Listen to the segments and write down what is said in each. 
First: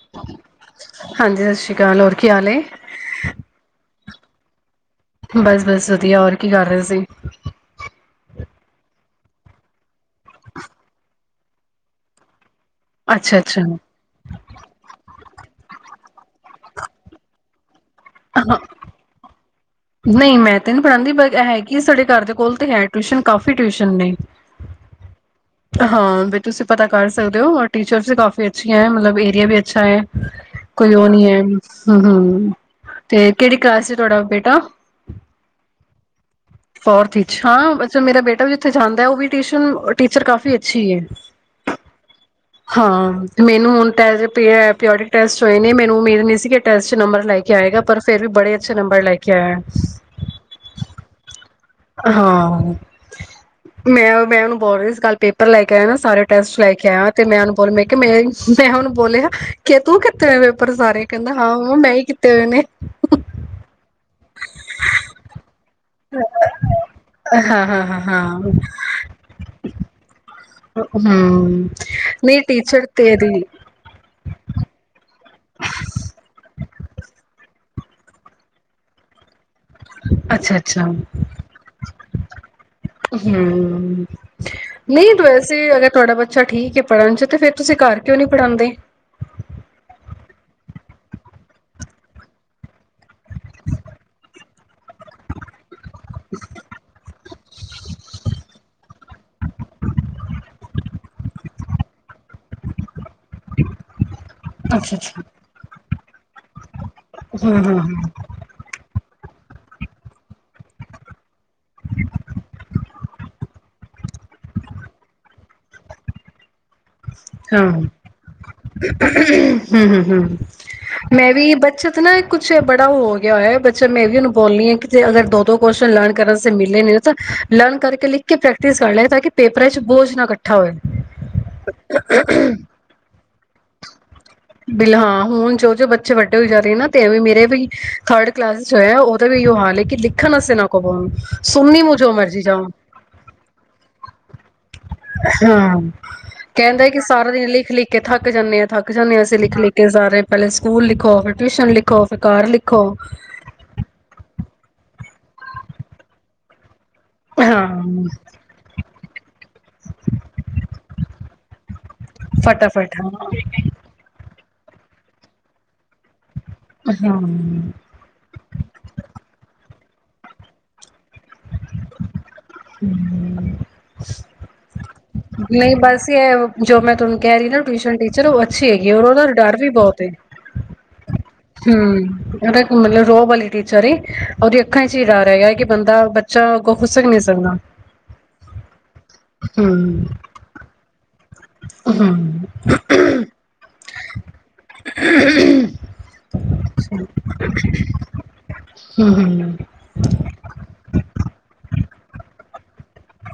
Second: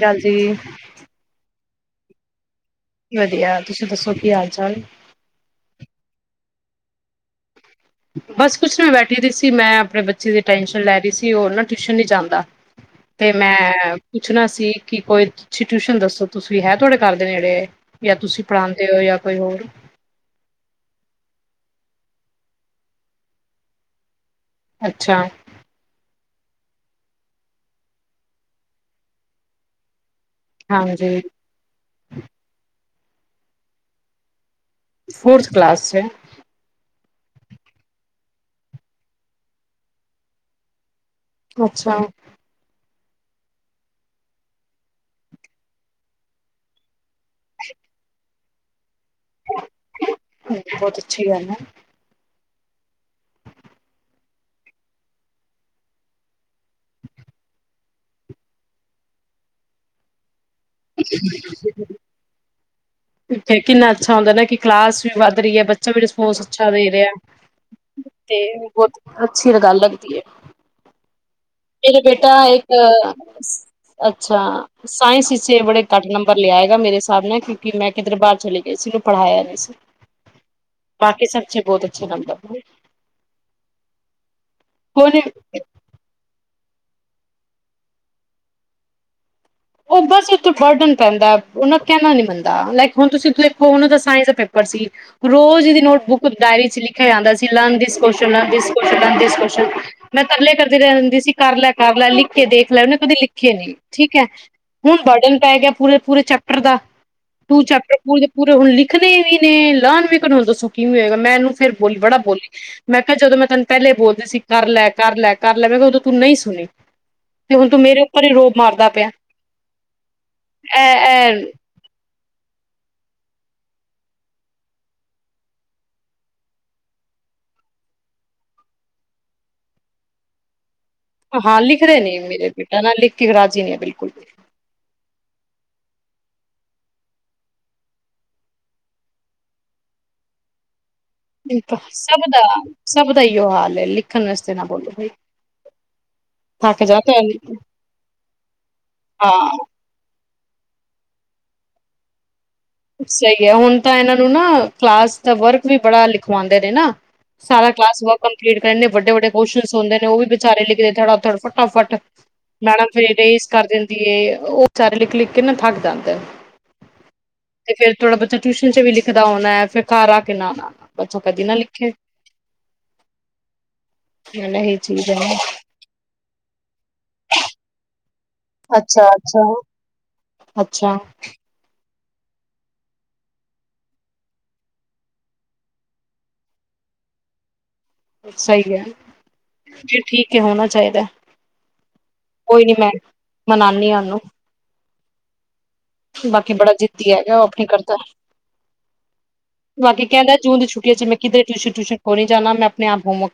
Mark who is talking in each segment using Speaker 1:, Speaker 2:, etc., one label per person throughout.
Speaker 1: ਗੱਲ ਜ-
Speaker 2: ਕਿਆ ਹਾਲ ਹੋਰ ਕੀ ਹਾਲ ਹੈ।
Speaker 1: ਵਧੀਆ ਤੁਸੀਂ ਦੱਸੋ ਕੀ ਹਾਲ ਚਾਲ
Speaker 2: ਬਸ ਬਸ ਵਧੀਆ ਹੋਰ ਕੀ ਕਰ ਰਹੇ ਸੀ।
Speaker 1: ਬਸ ਕੁਛ ਨਹੀਂ, ਬੈਠੀ ਸਿਦੀ ਮੈਂ ਆਪਣੇ ਬੱਚ ਚ ਦੀ ਟੈਂਨਸ਼ਨ ਲੈ ਰਹੀ ਸੀ ਉਹ ਨਾ ਟਿਊਸ਼ਨ ਨਹੀ ਜਾਂਦਾ। ਤੇ
Speaker 2: ਅੱਛਾ
Speaker 1: ਮੈਂ,
Speaker 2: ਅੱਛਾ
Speaker 1: ਪੁੱਛਣਾ ਸੀ ਕਿ ਕੋਈ ਅੱਛੀ ਟਊਸ਼ਨ ਦੱਸੋ ਤੁਸੀਂ ਹੈ ਤੁਹਾਡੇ ਘਰ ਦੇ ਨੇੜੇ? ਜਾਂ ਤੁਸੀਂ
Speaker 2: ਹਾਂ
Speaker 1: ਪੜ੍ਹਾਉਦੇ ਹੋ ਜਾਂ ਕੋਈ ਹੋਰ
Speaker 2: ਨਹੀਂ ਮੈਂ ਤੇ ਨਹੀਂ ਪੜ੍ਹਾਂਦੀ, ਹੈਗੀ ਆ ਸਾਡੇ ਘਰ ਦੇ ਕੋਲ ਤਾਂ ਹੈ ਟਿਊਸ਼ਨ, ਕਾਫੀ ਟਿਊਸ਼ਨ ਨੇ
Speaker 1: ਅੱਛਾ
Speaker 2: ਹਾਂ ਵੀ ਤੁਸੀਂ ਪਤਾ ਕਰ ਸਕਦੇ ਹੋ, ਔਰ ਟੀਚਰਸ ਵੀ ਕਾਫੀ ਅੱਛੀਆਂ ਐਂ ਮਤਲਬ ਏਰੀਆ ਵੀ ਅੱਛਾ ਐ ਕੋਈ ਉਹ
Speaker 1: ਹਾਂਜੀ
Speaker 2: ਨਹੀਂ ਹੈ ਹਮ ਹਮ ਤੇ ਕਿਹੜੀ ਕਲਾਸ ਐ ਤੁਹਾਡਾ ਬੇਟਾ?
Speaker 1: ਫੋਰਥ ਕਲਾਸ ਚੈ
Speaker 2: ਫੋਰਥ ਹਾਂ, ਮੇਰਾ ਬੇਟਾ ਵੀ ਥੇ ਜਾਂਦਾ ਹੈ ਉਹ ਵੀਿਊਸ਼ਨ ਟੀਚਰ ਕਾਫੀ ਅੱਛੀ
Speaker 1: ਅੱਛਾ
Speaker 2: ਹਾਂ ਮੈਨੂੰ ਹੁਣ [unintelligible] ਟੈਸਟ ਹੋਏ ਨੇ। ਮੈਨੂੰ ਉਮੀਦ ਨਹੀਂ ਸੀ ਕਿ ਟੈਸਟ ਨੰਬਰ ਲੈ ਕੇ ਆਏਗਾ ਪਰ ਫਿਰ ਵੀ ਬੜੇ ਅੱਛੇ ਨੰਬਰ ਲੈ ਕੇ [unintelligible]
Speaker 1: ਬਹੁਤ ਅੱਛੀ ਗੱਲ ਹੈ
Speaker 2: ਹਾਂ ਮੈਂ ਮੈਂ ਉਹਨੂੰ ਬੋਲ ਰਹੀ ਇਸ ਗੱਲ ਪੇਪਰ ਲੈ ਕੇ ਆਇਆ ਨਾ ਸਾਰੇ ਟੈਸਟ ਲੈ ਕੇ ਆਇਆ ਤੇ ਮੈਂ ਉਹਨੂੰ ਬੋਲ ਮੈਂ ਕਿਹਾ ਮੈਂ ਮੈਂ ਉਹਨੂੰ ਬੋਲਿਆ ਕਿ ਤੂੰ ਕਿੱਥੇ ਪਰ ਸਾਰੇ, ਕਹਿੰਦਾ ਹਾਂ ਮੈਂ ਹੀ ਕੀਤੇ ਹੋਏ ਨੇ
Speaker 1: ਕਿੰਨਾ ਅੱਛਾ ਕਿ ਕਲਾਸ ਵੀ ਵੱਧ ਰਹੀ ਐ ਬੱਚਾ ਵੀ ਰਿਸਪੋਂਸ ਅੱਛਾ ਦੇ ਰਿਹਾ
Speaker 2: ਹਾਂ ਹਾਂ ਹਾਂ ਹਾਂ
Speaker 1: ਤੇ ਬਹੁਤ ਅੱਛੀ ਗੱਲ ਲੱਗਦੀ ਹੈ
Speaker 2: ਹਮ
Speaker 1: ਮੇਰਾ
Speaker 2: ਨਹੀਂ
Speaker 1: ਬੇਟਾ ਇੱਕ,
Speaker 2: ਟੀਚਰ ਤੇਰੀ
Speaker 1: ਅੱਛਾ ਤਾਂ ਈ ਸੀ ਬੜੇ ਘੱਟ ਨੰਬਰ ਲਿਆਏਗਾ ਰੇ ਹਿਸਾਬ ਨਾਲ ਕਿ ਕਿ ਮੈਂ ਕਿੱਧਰ ਬਾਹਰ ਚਲੇ ਗਈ ਸੀ। [unintelligible] ਪੜ੍ਹਾਇਆ ਨਹੀਂ ਸੀ
Speaker 2: ਅੱਛਾ ਅੱਛਾ,
Speaker 1: ਬਾਕੀ ਸਭ ਚ ਬਹੁਤ ਅੱਛੇ ਨੰਬਰ ਨੇ।
Speaker 2: ਹਮ,
Speaker 1: ਕੋਈ
Speaker 2: ਨਹੀਂ
Speaker 1: ਨੀ
Speaker 2: ਵੈਸੇ ਅਗਰ ਤੁਹਾਡਾ ਬੱਚਾ ਠੀਕ ਹੈ ਪੜ੍ਹਨ ਚ ਤੇ ਫੇਰ ਤੁਸੀਂ ਘਰ ਕਿਉਂ ਨੀ ਪੜਾਂਦੇ?
Speaker 1: ਉਹ ਬਸ ਓਤੇ ਬਰਡਨ ਪੈਂਦਾ। ਉਹ ਨਾ ਕਹਿਣਾ ਨੀ ਮੰਨਦਾ ਲਕ ਹੁਣ ਤੁਸੀਂ ਦੇਖੋ ਤਾਂ ਦਾ ਸੀ। ਰੋਜ਼ ਦੀ ਨੋਟ ਬੁੱਕ ਡਾਇਰੀ ਚ ਲਿਖਿਆ ਜਾਂਦਾ ਸੀ ਲਰਨ ਦਿਸ [unintelligible] ਮੈਂ ਤਰਲੇ ਕਰਦੀ ਰਹਿਦੀ ਸੀ, ਕਰ ਲੈ ਕਰ ਲੈ, ਲਿਖ ਕੇ ਦੇਖ ਲੈ ਉਹਨੇ ਕਦੀ ਲਿਖੇ ਨ ਠੀਕ ਹੈ
Speaker 2: ਅੱਛਾ
Speaker 1: ਹੁਣ
Speaker 2: ਅੱਛਾ
Speaker 1: ਬਰਡਨ ਪੈ ਗਿਆ ਪੂਰੇ ਪੂ ਚ ਦਾ
Speaker 2: ਹਾਂ
Speaker 1: ਤੂੰ
Speaker 2: ਹਾਂ
Speaker 1: ਚੈਪਟਰ ਪੂਰੇ
Speaker 2: ਹਾਂ
Speaker 1: ਦੇ ਪੂਰੇ ਹੁਣ ਲਿਖਣੇ ਵੀ ਨੇ ਲਾਨ ਵੇਖਣਣ ਦੱਸੋ ਕੀ ਹੋਗਾ ਮੈਂ ਇਹਨੂੰ ਫਿਰ ਬੋਲੀ ਬੜਾ ਬੋਲੀ ਮੈਂ ਕਿਹਾ ਜਦੋਂ ਮੈਂ ਤੈਨੂੰ ਪਹਿਲੇ ਬੋਲਦੇ ਸੀ ਕਰ ਲੈ ਕਰ ਲੈ ਕਰ ਲੈ ਮੈਂ ਕਿਹਾ ਉਦੋਂ ਤੂੰ ਨਹੀਂ ਸੁਣੀ ਤੇ ਹੁਣ
Speaker 2: ਹਾਂ
Speaker 1: ਤੂੰ ਮੇਰੇ ਉੱਪਰ ਹੀ ਰੋਬ ਮਾਰਦਾ ਪਿਆ
Speaker 2: ਹਮ ਹਮ ਹਮ
Speaker 1: ਐ
Speaker 2: ਮੈਂ
Speaker 1: ਐ
Speaker 2: ਵੀ ਬੱਚਤ ਨਾ ਕੁਛ ਬੜਾ ਉਹ ਹੋ ਗਿਆ ਹੋਆ ਬੱਚਾ ਮੈਂ ਇਹ ਵੀ ਉਹਨੂੰ ਬੋਲਣੀ ਹਾਂ ਕਿ ਅਗਰ ਦੋ ਦੋ ਕੁਸ਼ਚ ਲਰਨ ਕਰਨ ਮਿਲੇ ਨੇ ਤਾਂ ਲਰਨ ਕਰਕੇ ਲਿਖ ਕੇ ਪ੍ਰੈਕਟਿਸ ਕਰ ਲੈਏ ਤਾਂ ਕਿ ਪੇਪਰਾਂ ਚ ਬੋਝ ਨਾ ਇਕੱਠਾ ਹੋਵੇ
Speaker 1: ਹਾਂ ਲਿਖ ਨੇ ਮੇਰੇ ਬੇਟਾਂ ਨਾਲ ਕਿਗ ਰਾਜੀ ਨੇ ਬਿਲਕੁਲ
Speaker 2: ਬਿਲਹਾਂ ਹੁਣ ਜੋ ਜੋ ਬੱਚੇ ਵੱਡੇ ਹੋ ਜਾ ਰਹੇ ਨਾ ਤੇ ਵੀ ਮੇਰੇ ਵੀ ਥਰਡ ਕਲਾਸ ਚ ਹੋਇਆ ਉਹਦਾ ਵੀ ਇੋ ਹਾਲ ਹੈ ਕਿ ਲਿਖਣ ਵਸੇ ਨਾ ਕੋ ਪਾਉਣ ਸੁਨੀ ਮ ਜੋ
Speaker 1: ਸਭ
Speaker 2: ਮਰਜ਼ੀ
Speaker 1: ਦਾ
Speaker 2: ਜਾਓ
Speaker 1: ਸਭ ਦਾ ਇਹੀਓ ਹਾਲ ਹੈ ਲਿਖਣ ਵਾਸਤੇ ਨਾ ਬੋਲੋ ਬਈ
Speaker 2: ਹਾਂ
Speaker 1: ਥੱਕ
Speaker 2: ਕਹਿੰਦਾ ਕਿ
Speaker 1: ਜਾਤਾ
Speaker 2: ਸਾਰਾ ਦਿਨ
Speaker 1: ਹੈ
Speaker 2: ਲਿਖ ਲਿਖ ਕੇ ਥੱਕ ਜਾਂਦੇ ਆ ਥੱਕ ਜਾਂਦੇ ਆ
Speaker 1: ਹਾਂ
Speaker 2: ਲਿਖ ਲਖ ਕੇ ਜਾ ਰਹੇ ਪਹਿਲੇ ਸਕੂਲ ਲਿਖੋ ਫਿਰਰਿਊਸ਼ਨ ਲਿਖੋ ਫਿਰ ਘਰ ਲਿਖੋ
Speaker 1: ਅੱਛਾ ਹੈ ਹੁਣ ਤਾਂ ਇਹਨਾਂ ਨੂੰ ਨਾ ਕਲਾਸ ਵਰਕ ਵੀ ਬੜਾ ਲਿਖਵਾਉਂਦੇ ਨੇ ਨਾ ਸਾਰਾ
Speaker 2: ਹਾਂ
Speaker 1: ਕਲਾ ਵਰ ਕੰਪਲੀ ਕਰ ਵਡੇ ਵਡੇ ਕੁ ਹੁੰਦੇ ਨੇ ਉਹ ਵੀ ਵਿਚਾਰੇ ਲਿਖਦੇਾੜ ਫਟਾਫਟ ਮੈਡਮ
Speaker 2: ਫਟਾਫਟ
Speaker 1: ਫ
Speaker 2: ਹਾਂ
Speaker 1: ਰੇਸ ਕਰ ਦਿੰਦੀ ਹੈ ਉਹ ਸਾਰੇ ਲਿਖ ਲਿਖ ਕੇ ਨਾ ਥੱਕ ਜਾਂਦੇ
Speaker 2: ਹਾਂ
Speaker 1: ਫਿਰ ਥੋੜਾ ਬੱਚਾ ਟਿਊਸ਼ਨ ਚ ਵੀ ਲਿਖਦਾ ਹੋਣਾ ਹੈ ਫਿਰ ਘਰ ਆ ਕੇ ਨਾ ਆ ਨਾ ਆ ਬੱਚਾ ਕਦੇ ਨਾ ਲਿਖੇ ਇਹੀ ਚੀਜ਼ ਹੈ
Speaker 2: ਨਹੀਂ ਬਸ ਇਹ ਜੋ ਮੈਂ ਤੁ ਕਹਿ ਰਹੀ ਨਾ ਟਿਊਸ਼ਨ ਟੀ ਚਲੋ ਅੱਛੇ ਹੈਗੇ ਔਰ
Speaker 1: ਅੱਛਾ
Speaker 2: ਉਹਦਾ ਦਾ
Speaker 1: ਅੱਛਾ
Speaker 2: ਡਰ ਵੀ ਬਹੁਤ
Speaker 1: ਅੱਛਾ
Speaker 2: ਹਮ ਉਹਦਾ ਮਤਲਬ ਰੋਹ ਵਾਲੀ ਟੀਚਰ ਉਹਦੀ ਅੱਖਾਂ ਚ ਹੀ ਡ ਰਹਿਗਾ ਕਿ ਬੰਦਾ ਬੱਚਾ ਅੱਗੋਂ ਖੁੱਸਕ ਨੀ ਸਕਦਾ
Speaker 1: ਸਹੀ ਹੈ ਫਿਰ
Speaker 2: ਹੂੰ
Speaker 1: ਠੀਕ ਹੈ ਹੋਣਾ ਚਾਹੀਦਾ
Speaker 2: ਹੂੰ
Speaker 1: ਕੋਈ ਨੀ ਮੈਂ ਮਨਾਉਦੀ ਹਾਂ ਉਹਨੂੰ
Speaker 2: ਹ
Speaker 1: ਬਾਕੀ ਬੜਾ ਜਿੱਦੀ ਹੈਗਾ ਉਹ ਆਪਣੀ ਕਰਦਾ
Speaker 2: ਹੂੰ
Speaker 1: ਬਾਕੀ ਕਹਿੰਦਾ ਜੂਨ ਦੀ ਛੁੱਟੀਆਂ ਚ ਮੈਂ ਕਿਧੇ ਟਿਊਸ਼ਨ ਟਿਊਸ਼ਨ ਕੋ ਨਹੀਂ ਜਾਾਨਾ ਮੈਂ ਆਪ ਘੁੰਮ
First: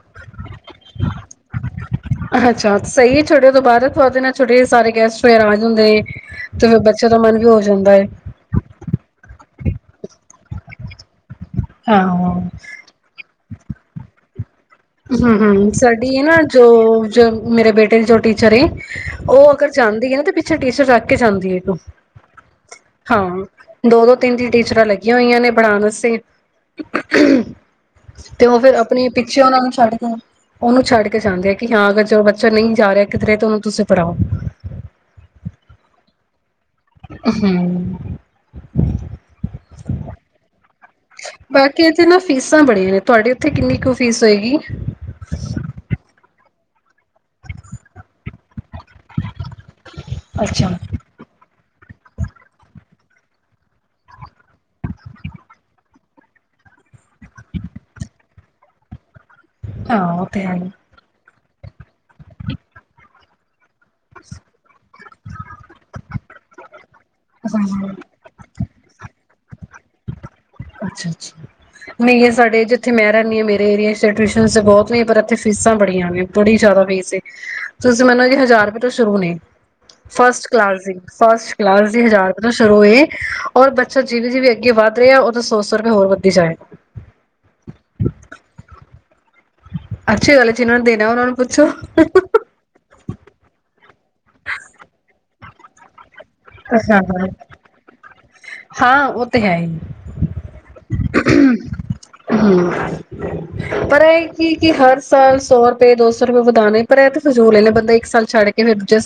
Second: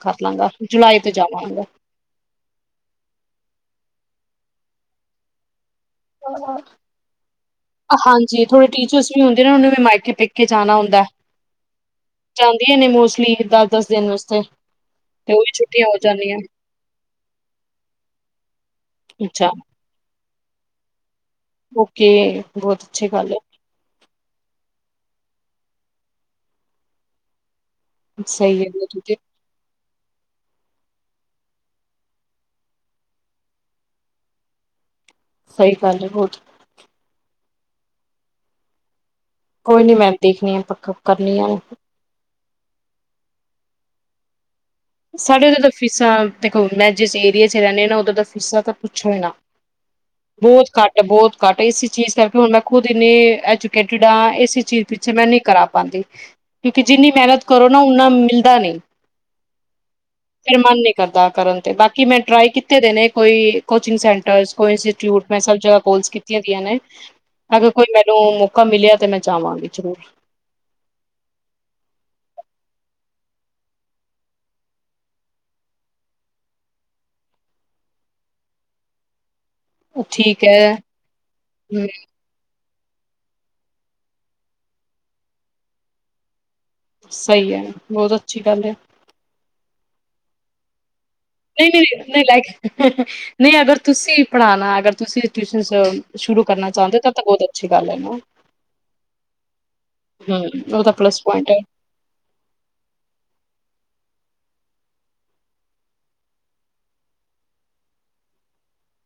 Speaker 2: ਅੱਛਾ ਸਹੀ ਹੈ ਛੱਡਓ ਦੁਬਾਰਾ ਦੇ ਨਾਲ ਛੋਟੇ ਸਾਰੇ ਗਸਟ ਹੋਏ ਰਾ ਜਾਂਦਾ ਹੈ
Speaker 1: ਹਾਂਜੀ ਥੋੜੇ ਟੀਚਰਸ ਵੀ ਹੁੰਦੇ ਨੇ ਉਹ ਮਾਇ ਪੇਕ ਕੇ ਜਾਣਾ ਹੁੰ ਹਦਾ
Speaker 2: ਹਾਂ
Speaker 1: ਜਾਂਾਹਦੀਆਂ ਨੇ ਮੋਸਟਲੀ ਦਾ ਦਸ ਦਿਨ ਵਾਸਤੇ ਤੇ
Speaker 2: ਹਮ
Speaker 1: ਉਹ ਵੀ
Speaker 2: ਹਮ
Speaker 1: ਛੁੱਟੀਆਂ ਹੋ
Speaker 2: ਸਾਡੀ ਨਾ
Speaker 1: ਜਾਂਦੀਆਂ
Speaker 2: ਜੋ ਜੋ ਮੇਰੇ ਬੇਟੇ ਜੋ ਟੀਚਰ
Speaker 1: ਅੱਛਾ
Speaker 2: ਉਹ ਅਗਰ ਜਾਂਦੀ ਹੈ ਨਾ ਤੇ [unintelligible] ਕੇ ਜਾਂਦੀ ਹੈ [unintelligible]
Speaker 1: ਓਕੇ ਬਹੁਤ ਅੱਛੀ ਗੱਲ
Speaker 2: ਹਾਂ
Speaker 1: ਹੈ
Speaker 2: ਦੋ ਦੋ ਤਿੰਨ ਤਿੰਨ ਟੀਚਰਾਂ ਲੱਗੀਆਂ ਹੋਈਆਂ ਨੇ ਪੜਾਣ ਵਾਸਤੇ ਤੇ ਉਹ
Speaker 1: ਸਹੀ ਹੈ
Speaker 2: ਫਿਰ ਆਪਣੇ
Speaker 1: ਜੀ,
Speaker 2: ਪਿੱਛੇ ਉਹਨਾਂ ਨੂੰ [unintelligible] ਉਹਨੂੰ ਛੱਡ ਕੇ ਚਾਹਦੇ ਆ ਕਿ ਹਾਂ ਅਗਰ ਜ ਬੱਚਾ ਨਹੀਂ ਜਾ ਰਿਹਾ ਕਿਧਰੇ ਤੇ ਉਹਨੂੰ ਤੁਸੀਂ ਪੜ੍ਹਾਓ
Speaker 1: ਸਹੀ ਗੱਲ ਹੈ ਬਹੁਤ
Speaker 2: ਹਮ
Speaker 1: ਕੋਈ ਨੀ ਮੈਂ ਦੇਖਣੀ ਆ [unintelligible]
Speaker 2: [unintelligible]
Speaker 1: ਆ
Speaker 2: ਬਾਕੀ ਇਥੇ ਨਾ ਫੀਸ [unintelligible] ਸਾਂ ਬੜੀਆਂ ਨੇ ਤੁਹਾਡੇ ਉੱਥੇ ਕਿੰਨੀ ਕੁ ਫੀਸ ਹੋਏਗੀ?
Speaker 1: ਸਾਡੇ ਉਧਰ ਤਾਂ ਫੀਸਾਂ [unintelligible] ਮੈਂ ਜਿਸ ਏਰੀਏ ਚ ਰਹਿਨੀ ਹਾਂ ਨਾ ਉਧਰ ਦਾ ਫੀਸਾਂ ਤਾਂ ਪੁੱਛੋ ਹੀ ਨਾ ਬਹੁਤ
Speaker 2: ਅੱਛਾ
Speaker 1: ਘੱਟ ਬਹੁਤ ਘੱਟ ਇਸੀ ਚੀਜ਼ ਕਰਕੇ ਹੁਣ ਮੈਂ ਖੁਦ ਇੰਨੀ ਐਜੂਕੇਟਿਡ ਹਾਂ, ਇਸੀ ਚੀਜ਼ ਪਿੱਛੇ ਮੈਂ ਨਹੀਂ ਕਰਾ ਪਾਂਦੀ ਕਿਉਂਕਿ ਜਿੰਨੀ ਮਿਹਨਤ ਕਰੋ ਨਾ ਉਨਾ ਮਿਲਦਾ ਨਹੀਂ
Speaker 2: ਆਹ ਉਹ ਤੇ ਆ
Speaker 1: ਫਿਰ ਮਨ ਨਹੀਂ ਕਰਦਾ ਕਰਨ ਤੇ ਬਾਕੀ ਮੈਂ ਟਰਾਈ ਕੀਤੇ ਦੇ ਨੇ ਕੋਈ ਕੋਚਿੰਗ ਸੈਂਟਰਸ ਕੋ ਇੰਸਟੀਚਿਊਟ ਮੈਂ ਸਭ ਜਗ੍ਹਾ ਕੋਲਸ ਕੀਤੀਆਂ ਹੋਈਆਂ ਨੇ, ਅਗਰ ਕੋਈ
Speaker 2: ਅੱਛਾ
Speaker 1: ਮੈਨੂੰ ਮੌਕਾ ਮਿਲਿਆ ਤੇ ਮੈਂ ਜਾਾਵਾਂਗੇ ਜ਼ਰੂਰ
Speaker 2: ਅੱਛਾ ਛਾ, ਨਹੀਂ [unintelligible] ਸਾਡੇ ਜਿੱਥੇ ਮੈਂ ਰਹਿੰਨੀ ਹਾਂ, ਮੇਰੇ ਏਰੀਏ ਚ ਟਿਊਸਨਸ ਤਾਂ ਬਹੁਤ ਨੇ ਪਰ ਇਥੇ ਫੀਸਾਂ ਬੜੀਆਂ ਨੇ, ਬੜੀ ਜ਼ਿਆਦਾ ਫੀਸ ਏ, ਤੁਸੀਂ ਮੰਨੋ ਕਿ ਹਜ਼ਾਰ ਰੁਪਏ ਤੋਂ ਸ਼ੁਰੂ ਨੇ
Speaker 1: ਠੀਕ
Speaker 2: ਫਸਟ
Speaker 1: ਹੈ
Speaker 2: ਕਲਾਸ ਦੀ, ਫਸਟ
Speaker 1: ਹਮ
Speaker 2: ਕਲਾਸ ਦੀ ਹਜ਼ਾਰ [unintelligible] ਰੋਏ, ਔਰ ਬੱਚਾ ਜਿਵੇਂ ਜਿਵੇ ਅੱਗੇ ਵੱਧ ਰਿਹਾ [unintelligible] ਸੌ ਸੌ ਰੁਪਏ ਹੋਰ ਵਧੀ ਜਾਏਗਾ
Speaker 1: ਸਹੀ ਹੈ, ਬਹੁਤ ਅੱਛੀ ਗੱਲ ਹੈ
Speaker 2: ਅੱਛੀ ਗੱਲ ਹੈ, ਜਿਨ੍ਹਾਂ ਦੇ
Speaker 1: ਨਹੀਂ ਨਹੀਂ ਨਹੀਂ ਨਹੀਂ ਲੈ ਕੇ ਹ ਹ ਨਹੀਂ ਅਗਰ ਤੁਸੀਂ ਪੜ੍ਹਾਣਾ ਅਗਰ ਤੁਸੀਓਂ ਟਿਊਸ਼ਨਸ ਸ਼ੁਰੂ ਕਰਨਾ ਚਾਹੁੰਦੇ ਤ ਤਾਂ ਬਹੁਤ ਅੱਛੀ ਗੱਲ ਹੈ [unintelligible]
Speaker 2: ਹਾਂ ਉਹ ਤੇ ਹੈ ਹੀ
Speaker 1: ਹਮ ਉਹ ਤਾਂ ਪਲੱਸ ਪੁਆਇੰਟ ਹੈ
Speaker 2: ਪਰ ਇਹ ਕਿ ਕਿ ਹਰ ਸਾਲ ਸੌ ਰੁਪਏ, ਦੋ ਸੌ ਰੁਪਏ ਵਧਾਣੇ ਪਰ ਇਹ ਤੇ ਫਜ਼ੂਲ ਏ ਨੇ ਬੰਦਾ ਇੱਕ ਸਾਲ ਛੱਡ ਕੇ ਫਿਰ ਦੂਜੇ ਸ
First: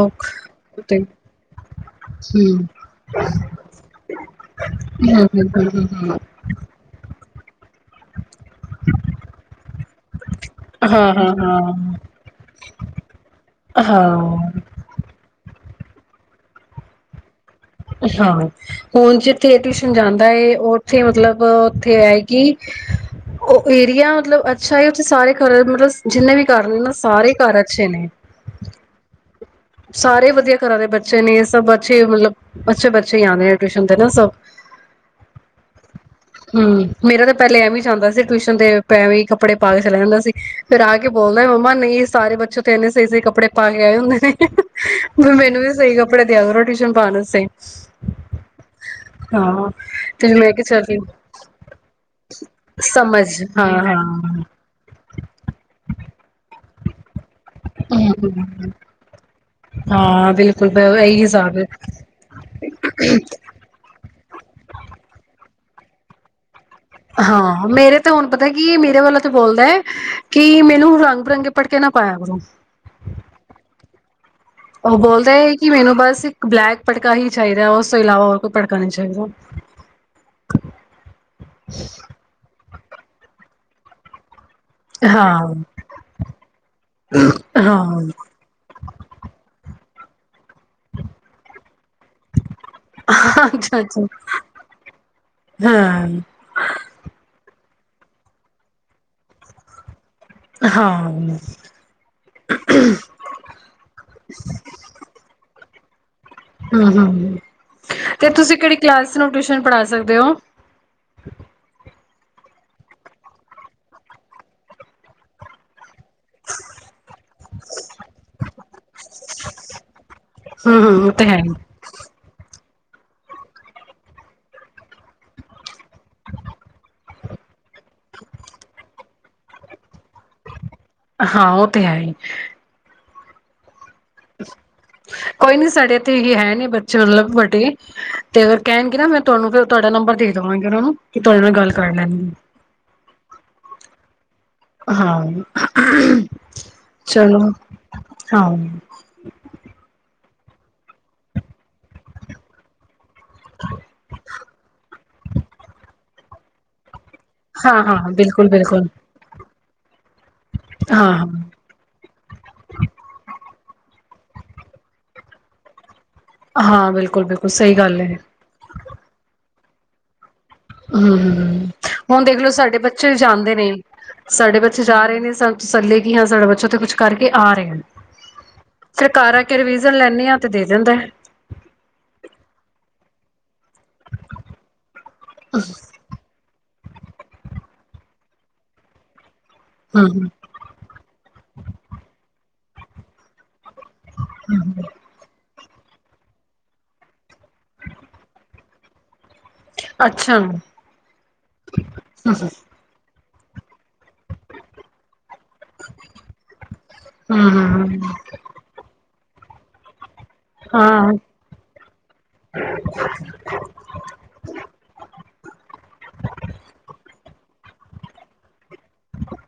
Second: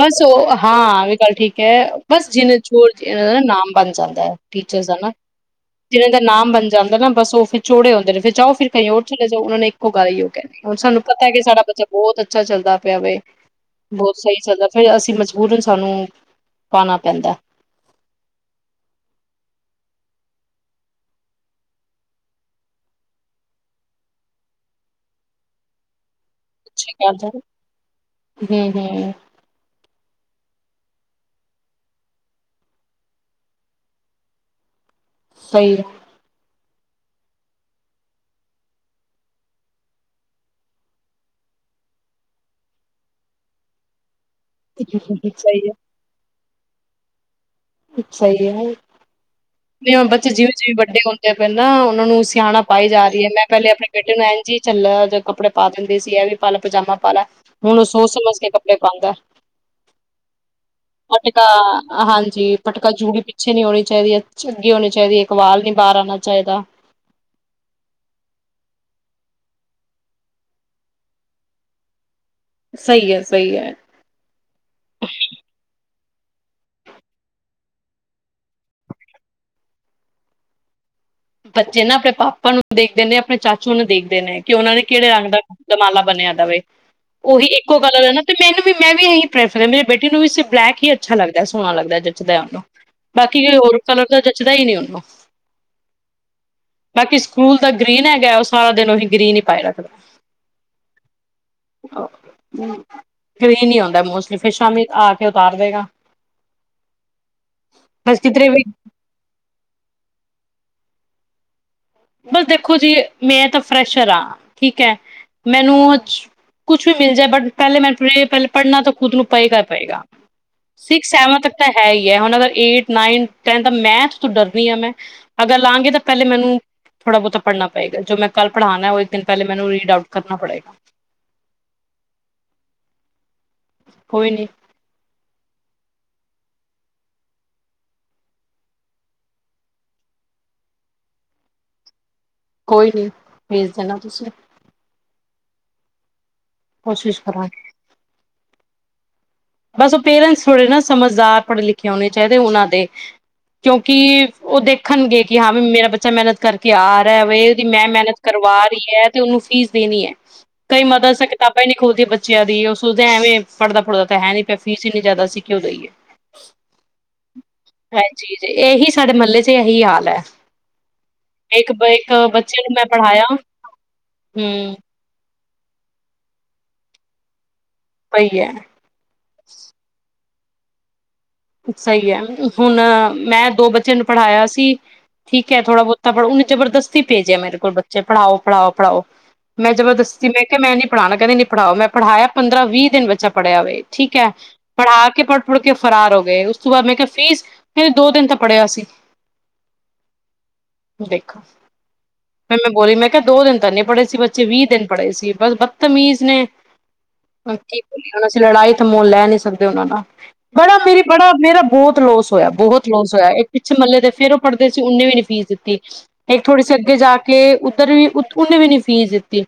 Speaker 1: ਬਸ ਉਹ ਹਾਂ ਆਵੀ ਗੱਲ ਠੀਕ ਕ ਬਸ ਜਿਨ ਚੇਰ ਇਹ ਨਾਮ ਬਣ ਜਾਂਦਾ ਹੈ ਟੀਚਰ ਦਾ ਨਾ, ਜਿਨਾਂ ਦਾ ਨਾਮ ਬਣ ਜਾਂਦਾ ਨਾ ਬਸ ਉਹ ਫਿਰ ਚੋੜੇ ਹੁੰਦੇ ਨੇ ਫਿਰ ਜਾਓ ਫਿਰ ਕਹੀਂ ਓਰ ਚਲੇ ਜਾਓ ਉਹਨਾਂ ਨੇ ਉਗਾ ਈ ਉਹ ਕਹਿੰਦੀ, ਹੁਣ ਸਾਨੂੰ
Speaker 2: ਹਾਂ
Speaker 1: ਪਤਾ
Speaker 2: ਹਾਂ
Speaker 1: ਕਿ ਸਾਡਾ ਬੱਚਾ ਬਹੁਤ ਅੱਛਾ ਚੱਲਦਾ ਪਿਆ ਵੇ
Speaker 2: ਹਾਂ
Speaker 1: ਬਹੁਤ ਸਹੀ
Speaker 2: ਹਾਂ
Speaker 1: ਫਿਰ ਅਸੀਂ ਮਜਬੂਰਨ ਸਾਨੂੰ ਪਾਨਾ ਪੈਂਦਾ
Speaker 2: ਹਾਂ, ਹੁਣ ਜਿੱਥੇ ਟਿਊਸ਼ਨ ਜਾਂਦਾ ਏ ਉੱਥੇ ਮਤਲਬ ਉੱਥੇ ਏਐ ਕੀ ਉਹ ਏਰੀਆ ਮਤਲਬ ਅੱਛਾ ਹੈ ਉੱਥੇ ਸਾਰੇ ਘਰ [unintelligible] ਮਤਲਬ ਜਿੰਨੇ ਵੀ ਕਰ ਲ ਨਾ
Speaker 1: ਅੱਛੀ ਗੱਲ ਹੈ
Speaker 2: ਸਾਰੇ ਘਰ ਅੱਛੇ ਨੇ।
Speaker 1: ਹਮ ਹਮ
Speaker 2: ਸਾਰੇ ਵਧੀਆ ਘਰ ਦੇ ਬੱਚੇ ਨੇ, ਸਭ ਅੱਛੇ ਮਤਲਬ ਅੱਛੇ ਬੱਚੇ ਆਉਂਦੇ ਆ ਟਿਊਸ਼ਨ ਦੇ ਨਾ ਸਭ।
Speaker 1: ਸਹੀਰ
Speaker 2: ਹਮ ਮੇਰਾ ਤਾਂ ਪਹਿਲੇ ਐਵੇਂ ਜਾਂਦਾ ਸੀ, ਟਿਊਸ਼ਨ ਤੇ ਪੈਵੇਂ ਕੱਪੜੇ ਪਾ ਕੇ ਚਲਾ ਜਾਂਦਾ ਸੀ, ਫਿਰ ਆ ਕੇ, ਬੋਲਦਾ ਮੰਮਾ ਨਹੀਂ ਸਾਰੇ ਬੱਚੇ ਤੇ ਇੰਨੇ ਸਹੀ ਸਹੀ ਕੱਪੜੇ ਪਾ ਕੇ ਆਏ ਹੁੰਦੇ ਨੇ। ਮੈਨੂੰ ਵੀ ਸਹੀ ਕੱਪੜੇ ਦਿਆਗੇ ਰੋਟੀ ਟਿਊਸ਼ਨ ਪਾ ਨ ਸੇ
Speaker 1: ਸਹੀ ਹੈ, ਨਹੀਂ ਹ ਬੱਚੇ
Speaker 2: ਤੇ
Speaker 1: ਜਿਵੇਂ
Speaker 2: ਮੈਂ
Speaker 1: ਜਿਵੇਂ
Speaker 2: ਕਿਹਾ ਚੱਲ
Speaker 1: ਵੱਡੇ ਹੁੰਦੇ ਆ ਪਏ ਨਾ, ਉਹਨਾਂ ਨੂੰ ਸਿਆਣਾ ਪਾਈ ਜਾ ਰਹੀ ਹੈ।
Speaker 2: ਸਮਝ
Speaker 1: ਮੈਂ ਪਹਿਲੇ
Speaker 2: ਹਾਂ
Speaker 1: ਆਪਣੇ ਬੇਟੇ ਨੂੰ
Speaker 2: ਹਾਂ।
Speaker 1: ਐਨ ਜੀ ਚੱਲ ਜੋ ਕੱਪੜੇ ਪਾ ਦਿੰਦੀ ਸੀ। ਵੀ ਪਾਲਾ ਪਜਾਮਾ ਪਾ ਲਾ। ਹੁਣ ਸੋਚ ਸਮਝ ਕੇ
Speaker 2: ਹਮ,
Speaker 1: ਕੱਪੜੇ ਪਾਉਂਦਾ।
Speaker 2: ਹਾਂ ਬਿਲਕੁਲ ਬ ਇਹੀ
Speaker 1: ਅਟਕਾ
Speaker 2: ਹਿਸਾਬ ਹੈ।
Speaker 1: ਹਾਂਜੀ। ਜੂੜੀ ਪਿੱਛੇ ਨੀ ਹੋਣੀ ਚਾਹੀਦੀ ਹੈ, ਚੰਗੀ ਹੋਣੀ ਚਾਹੀਦੀ ਹੈ। ਵਾਲ ਨੀ ਬਾਹਰ ਆਣਾ ਚਾਹੀਦਾ।
Speaker 2: ਹਾਂ, ਮੇਰੇ ਤਾਂ ਹੁਣ ਪਤਾ ਕੀ ਮੇਰੇ ਵਾ ਤੇ ਬੋਲਦਾ ਹੈ, ਕਿ, ਮੈਨੂੰ ਰੰਗ ਬਿਰੰਗੇ ਪਟਕੇ ਨਾ ਪਾਇਆ ਕਰੋ।
Speaker 1: ਸਹੀ ਹੈ ਸਹੀ ਹੈ।
Speaker 2: ਉਹ ਬੋਲਦਾ ਹੈ, ਕਿ ਮੈਨੂੰ ਬਸ ਇੱਕ ਬਲੈਕ ਪਟਕਾ ਹੀ ਚਾਹੀਦਾ। ਉਸ ਤੋਂ ਇਲਾਵਾ ਹੋਰ ਕੋਈ ਪਟਕਾ ਨਹੀਂ ਚਾਹੀਦਾ।
Speaker 1: ਬੱਚੇ ਨਾ ਆਪਣੇ ਪਾਪਾ ਨੂੰ ਦੇਖਦੇ ਨੇ ਆਪਣੇ ਚਾਚੂ ਨੂੰ ਦੇਖਦੇ ਨੇ। ਕਿ ਉਹਨਾਂ ਨੇ ਕਿਹੜੇ ਰੰਗ ਦਾ
Speaker 2: ਹਾਂ
Speaker 1: ਦਮਾਲਾ ਬਣਿਆ ਜਾਵੇ ਉਹੀ ਇੱਕੋ ਕਲਰ
Speaker 2: ਹਾਂ
Speaker 1: ਹੈ ਨਾ ਤੇ ਮੈਨੂੰ ਵੀ ਮੈਂ, ਵੀ ਇਹੀ ਪ੍ਰੈਫਰ ਹ ਮੇਰੇ ਬੇਟੇ ਨੂੰ ਇਸ ਬਲੈਕ ਹੀ ਅੱਛਾ ਲੱਗਦਾ ਸੋਹਣਾ ਲੱਗਦਾ ਜੱਚਦਾ ਉਹਨੂੰ ਬਾਕੀ ਕੋਈ ਹੋਰ
Speaker 2: ਅੱਛਾ ਅੱਛਾ
Speaker 1: ਕਲਰ ਦਾ ਜੱਚਦਾ ਹੀ ਨਹੀਂ ੳਹਨੂੰ।
Speaker 2: ਹਾਂ।
Speaker 1: ਬਾਕੀ ਸਕੂਲ ਜ ਗ੍ਰੀਨ ਹੈਗਾ ਉਹ ਸਾਰਾ ਦਿਨ ਉਹੀਂ ਗ੍ਰੀਨ ਹੀ ਪਾਏ ਰਗਦਾ।
Speaker 2: ਹਾਂ ਹੂੰ
Speaker 1: ਗਰਿਨ ਈ ਆਉਂਦਾ, ਮੋਸਟਲੀ ਫਿਰ ਸ਼ਾਮੀ ਆਕੇ ਉਤਾਰ ਦੇਗਾ।
Speaker 2: ਹਮ, ਹਮ ਹ
Speaker 1: ਬਸ
Speaker 2: ਤੇ
Speaker 1: ਕਿਧਰੇ
Speaker 2: ਤੁਸੀਂ
Speaker 1: ਵੀ
Speaker 2: ਕਿਹੜੀ ਕਲਾਸ ਨੂੰ ਟਿਊਸ਼ਨ ਪੜ੍ਹਾ ਸਕਦੇ ਹੋ।
Speaker 1: ਬਸ ਦੇਖੋ ਜੀ ਮੈਂ ਤਾਂ ਫਰੈਸ਼ਰ ਹਾਂ ਠੀਕ ਹੈ, ਮੈਨੂੰ ਕੁਛ ਵੀ ਮਿਲ ਜਾਏ, ਬਟ ਪਹਿਲੇ ਮੈ ਪਹਿ ਪੜ੍ਹਨਾ ਤਾਂ ਖੁਦ ਨੂੰ ਪਏਗਾ ਪਏਗਾ,
Speaker 2: ਹੂੰ ਹੂੰ
Speaker 1: ਸਿਕਸ
Speaker 2: ਉਹ ਤੇ ਹੈ
Speaker 1: ਸੈਵਨ
Speaker 2: ਹੀ
Speaker 1: ਤੱਕ ਤਾਂ ਹੈ ਹੀ ਹੈ, ਹੁਣ ਅਗਰ ਏਟ ਨਾਈਨਥ, ਟੈਨਥ ਮੈਥ ਤੋਂ ਡਰਨੀ ਆ ਮੈਂ, ਅਗਰ ਲਾਗੇ ਤਾਂ ਪਹਿਲੇ ਮੈਨੂੰ ਥੋੜਾ ਬਹੁਤਾ ਪੜ੍ਹਨਾ ਪਏਗਾ, ਜੋ ਮੈਂ ਕੱਲ ਪੜਾਣਾ ਉਹ ਇੱਕ ਦਿਨ ਪਹਿਲੇ ਮੈਨੂ ਰਿਡ ਆਊਟ ਕਰਨਾ ਪੜੇਗਾ।
Speaker 2: ਹਾਂ, ਉਹ ਤੇ ਹੈ ਹੀ।
Speaker 1: ਕੋਈ ਨੀ।
Speaker 2: ਕੋਈ ਨੀ, ਸਾਡੇ ਇੱਥੇ ਇਹੀ ਹੈ ਨੇ ਬੱਚੇ ਮਤਲਬ ਵਡੇ ਤੇ ਕਹਿਣਗੇ ਨਾ, ਮੈਂ ਤੁਹਾਨੂੰ ਫਿਰ ਤੁਹਾਡਾ ਨੰਬਰ ਦੇ ਦੇਵਾਂਗੀ ਉਹ ਨੂੰ ਕਿ ਤੁਹਾਡੇ ਨਾਲ ਗੱਲ ਕਰ ਲੈਣਗੇ।
Speaker 1: ਕੋਈ ਨੀ, ਭੇਜ ਦੇਣਾ ਤੁਸੀਂ।
Speaker 2: ਹਾਂ।
Speaker 1: ਕੋਸ਼ਿਸ਼
Speaker 2: ਚਲੋ,
Speaker 1: ਕਰਾਂ
Speaker 2: ਹਾਂ। ਹ
Speaker 1: ਬਸ ਉਹ ਪੇਰੈਂਟਸ ਥੋੜੇ ਨਾ ਸਮਝਦਾਰ ਪੜ੍ਹੇ ਲਿਖੇ ਹੋਣੇ ਚਾਹੀਦੇ ਉਹਨਾਂ ਦੇ ਕਿਉਂਕਿ ਉਹ ਦੇਖਣਗੇ ਹਾਂ ਵੀ ਮੇਰਾ ਬੱਚਾ ਮਹਨਤ ਕਰਕੇ ਆ ਉਹਦੀ
Speaker 2: ਹਾਂ
Speaker 1: ਮੈਂ
Speaker 2: ਹਾਂ
Speaker 1: ਮਿਹਨਤ
Speaker 2: ਬਿਲਕੁਲ
Speaker 1: ਕਰਵਾ ਰਹੀ
Speaker 2: ਬਿਲਕੁਲ
Speaker 1: ਹੈ ਤੇ ਉਹਨੂੰ ਫੀਸ ਦੇਣੀ ਹੈ ਕਈ
Speaker 2: ਹਾਂ
Speaker 1: ਮਦਦ ਸ ਕਿਤਾਬਾਂ
Speaker 2: ਹਾਂ
Speaker 1: ਹੀ ਨਹੀਂੀ ਖੋਲਦੀ ਬੱਚਿਆਂ ਦੀ ਉਹ ਸੋਚਦੇ ਐਵੇਂ ਪੜ੍ਹਦਾ ਪੜ੍ਹਦਾ ਤਾਂ ਹੈ ਨਹੀਂ ਪ ਫੀਸ ਇੰਨੀ ਜ਼ਿਆਦਾ ਸੀ ਕਿਉਂ ਦਈਏ
Speaker 2: ਹਾਂ ਬਿਲਕੁਲ ਬਿਲਕੁਲ ਸਹੀ ਗੱਲ ਹੈ
Speaker 1: ਹਾਂਜੀ ਜੀ, ਇਹੀ ਸਾਡੇ ਮਹੱਲੇ ਚ ਇਹੀ ਹਾਲ ਹੈ
Speaker 2: ਹਮ
Speaker 1: ਇੱਕ
Speaker 2: ਹ
Speaker 1: ਇੱਕ
Speaker 2: ਹੁਣ ਦੇਖਲਓ
Speaker 1: ਨੂੰ
Speaker 2: ਸਾਡੇ
Speaker 1: ਮੈਂ
Speaker 2: ਬੱਚੇ ਵੀ
Speaker 1: ਪੜ੍ਹਾਇਆ
Speaker 2: ਜਾਂਦੇ ਨੇ ਸਾਡੇ
Speaker 1: ਹਮ
Speaker 2: ਬੱਚੇ ਜਾ ਰਹੇ ਨੇ ਸ ਤਸੱਲੇ ਕਿ ਹਾਂ ਸਾਡਾ ਬੱਚਾ ਤੇ ਕੁਛ ਕਰਕੇ ਆ ਰਹੇ
Speaker 1: ਸਹੀ ਹੈ
Speaker 2: ਫਿਰ ਕਾਰ ਆ ਕੇ ਰਿਵੀਜ਼ਨ ਲੈਂਦੇ ਹਾਂ ਤੇ ਦੇ ਦਿੰਦਾ
Speaker 1: ਸਹੀ ਹੈ ਹੁਣ ਮੈਂ ਦੋ ਬੱਚਿਆਂ ਨੂੰ ਪੜ੍ਹਾਇਆ ਸੀ ਠੀਕ ਹੈ ਥੋੜਾ ਬਹੁਤਾ ਪੜ੍ਹ ਉਹਨੇ ਜਬਰਦਸਤ ਪੇਜ ਆ ਮੇਰੇ ਕੋਲ ਬੱਚੇ ਪੜ੍ਹਾਓ ਪੜ੍ਹਾਓ ਪੜ੍ਹਾਓ ਮੈਂ
Speaker 2: ਹਮ
Speaker 1: ਜਬਰਦਤੀ ਮੈਂ ਕਿਹਾ ਮੈਂ ਨੀ ਪੜਾਣਾ ਕਿੰਦੀੀ ਪੜ੍ਹਾਓ ਮੈਂ ਪੜਾਇਆ ਪੰਦਰਾਂ ਵੀਹ ਦਿਨ ਬੱਚਾੜਿਆ ਹੋਵੇ ਠੀਕ ਹੈ ਪੜ੍ਹਾ ਕੇ ਪੜ ਮੁੜ ਕੇ ਫਰਾਰ ਹੋ ਉਸ ਤੋਂ ਬਾਅਦ ਮੈਂ ਕਿਹਾ ਫੀਸ ਮੇ ਦੋ ਦਿਨ ਤਾਂ ਪੜ੍ਹਿਆ ਸੀ
Speaker 2: ਅੱਛਾ ਹਮ
Speaker 1: ਦੇਖੋ ਫ ਮੈਂ ਬੋਲੀ ਮੈਂ ਦੋ ਦਿਨ ਤਾਂ ਨਹੀਂ ਪੜ੍ਹੇ ਸੀ ਬੱਚੇ ਵੀਹ ਦਿਨ ਪੜ੍ਹੇ ਸੀ ਬਸ ਬਦਤਮੀਜ਼ ਨੇ ਕੀ
Speaker 2: ਹਮ
Speaker 1: ਬੋਲੀ ਉਹ ਸੀ ਲੜਾਈ ਤੇ ਮੁੋਨ ਲੈਣੀ ਸਕਦੇ ਉਹਨਾਂ ਨਾਲ ਬੜਾ ਮੇਰੀ
Speaker 2: ਹਾਂ
Speaker 1: ਬੜਾ ਮੇਰਾ ਬਹੁਤ ਲੋਸ ਹੋਇਆ ਬਹੁਤ ਲੋਸ ਹੋਇਆ ਇੱਕ ਪਿੱਛੇ ਮਹੱਲੇ ਦੇ ਫੇਰ ਉਹ ਪੜਦੇ ਸੀ ਉਹਨੇ ਵੀ ਨੀ ਫੀਸ ਦਿੱਤੀ ਇੱਕ ਥੋੜੀ ਸੀ ਅੱਗੇ ਜਾ ਕੇ ਕੇ ਉੱਧਰ ਵੀ ਉਹਨੇ ਵੀ ਨੀ ਫੀਸ ਦਿੱਤੀ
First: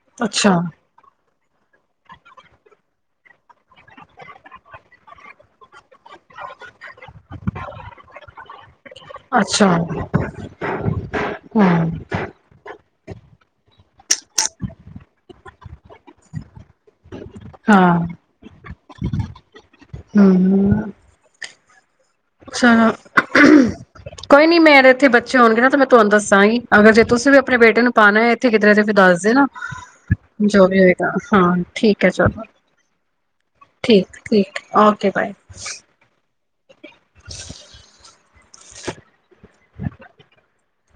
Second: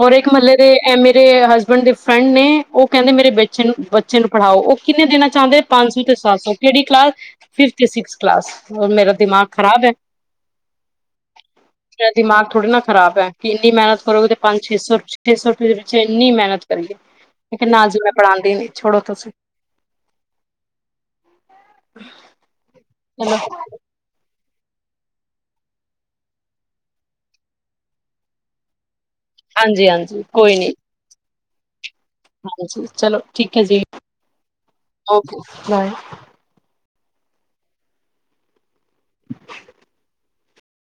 Speaker 1: ਹੋਰ ਇੱਕ ਮਤਲਬ
Speaker 2: ਅੱਛਾ
Speaker 1: ਦੇ ਐ ਮੇਰੇ ਹਸਬੈਂਡ ਦੇ ਫਰੈਂਡ ਨੇ ਉਹ ਕਹਿੰਦੇ ਮੇਰੇ ਬੇ ਨੂੰ ਬੱਚੇ ਨੂੰ ਪੜ੍ਹਾਓ ਉਹ ਕਿੰਨੇ ਦੇਣਾ ਚਾਹੁੰਦੇ ਪੰਜ ਸੌ ਤੇ ਸਤ ਸੌ ਕਿਹੜੀ ਕਲਾਸ ਫਿਫਥ ਸਸ ਕਲਾਸ ਉਹਰ ਮੇਰਾ ਦਿਮਾਗ
Speaker 2: ਅੱਛਾ
Speaker 1: ਖ਼ਰਾਬ ਹੈ
Speaker 2: ਹਮ ਹਾਂ
Speaker 1: ਮੇਰਾ ਦਿਮਾਗ ਥੋੜੇ ਨਾ ਖ਼ਰਾਬ ਹੈ ਕਿ ਇੰਨੀ ਮਿਹਨਤ ਕਰੋਗੇ ਤੇ ਪੰਜ ਛੇ ਸੌ ਛੇ ਸੌ ਰੁਪਏ ਦੇ ਵਿੱਚੇ ਇੰਨੀ ਮਿਹਨਤ ਕਰੀਏ ਇੱਕ ਨਾਲ ਜ
Speaker 2: ਹਮ
Speaker 1: ਮੈਂ ਪੜਾਉਂਦੀ ਨੀ। ਛੋੜ ਤੁਸੀਂ
Speaker 2: ਹਮ, ਚਲੋ।
Speaker 1: ਚਲੋ
Speaker 2: ਕੋਈ ਨਹੀਂ ਮਰੇ ਇੱਥੇ ਬੱਚੇ ਹੋਣਗੇ ਨਾ ਤਾਂ ਮੈਂ ਤੁਹਾਨੂੰ ਦੱਸਾਂਗੀ ਅਗਰ ਜੇਸੀ ਵੀ ਆਪਣੇ ਬੇ ਨੂੰ ਪਾਉਣਾ ਹੈ ਇੱਥੇ ਕਿਧਰ ਇ ਫਿਰ ਦੱਸ ਨਾ
Speaker 1: ਹਾਂਜੀ ਹਾਂਜੀ ਕੋਈ
Speaker 2: ਜੋ
Speaker 1: ਨੀ
Speaker 2: ਵੀ ਹੋਏਗਾ। ਹਾਂ, ਠੀਕ ਹੈ ਚਲੋ,
Speaker 1: ਹਾਂਜੀ ਚਲੋ ਠੀਕ ਹੈ ਜੀ
Speaker 2: ਠੀਕ- ਠੀਕ, ਓਕੇ ਬਾਏ। ਛਨ ਸ਼ਕ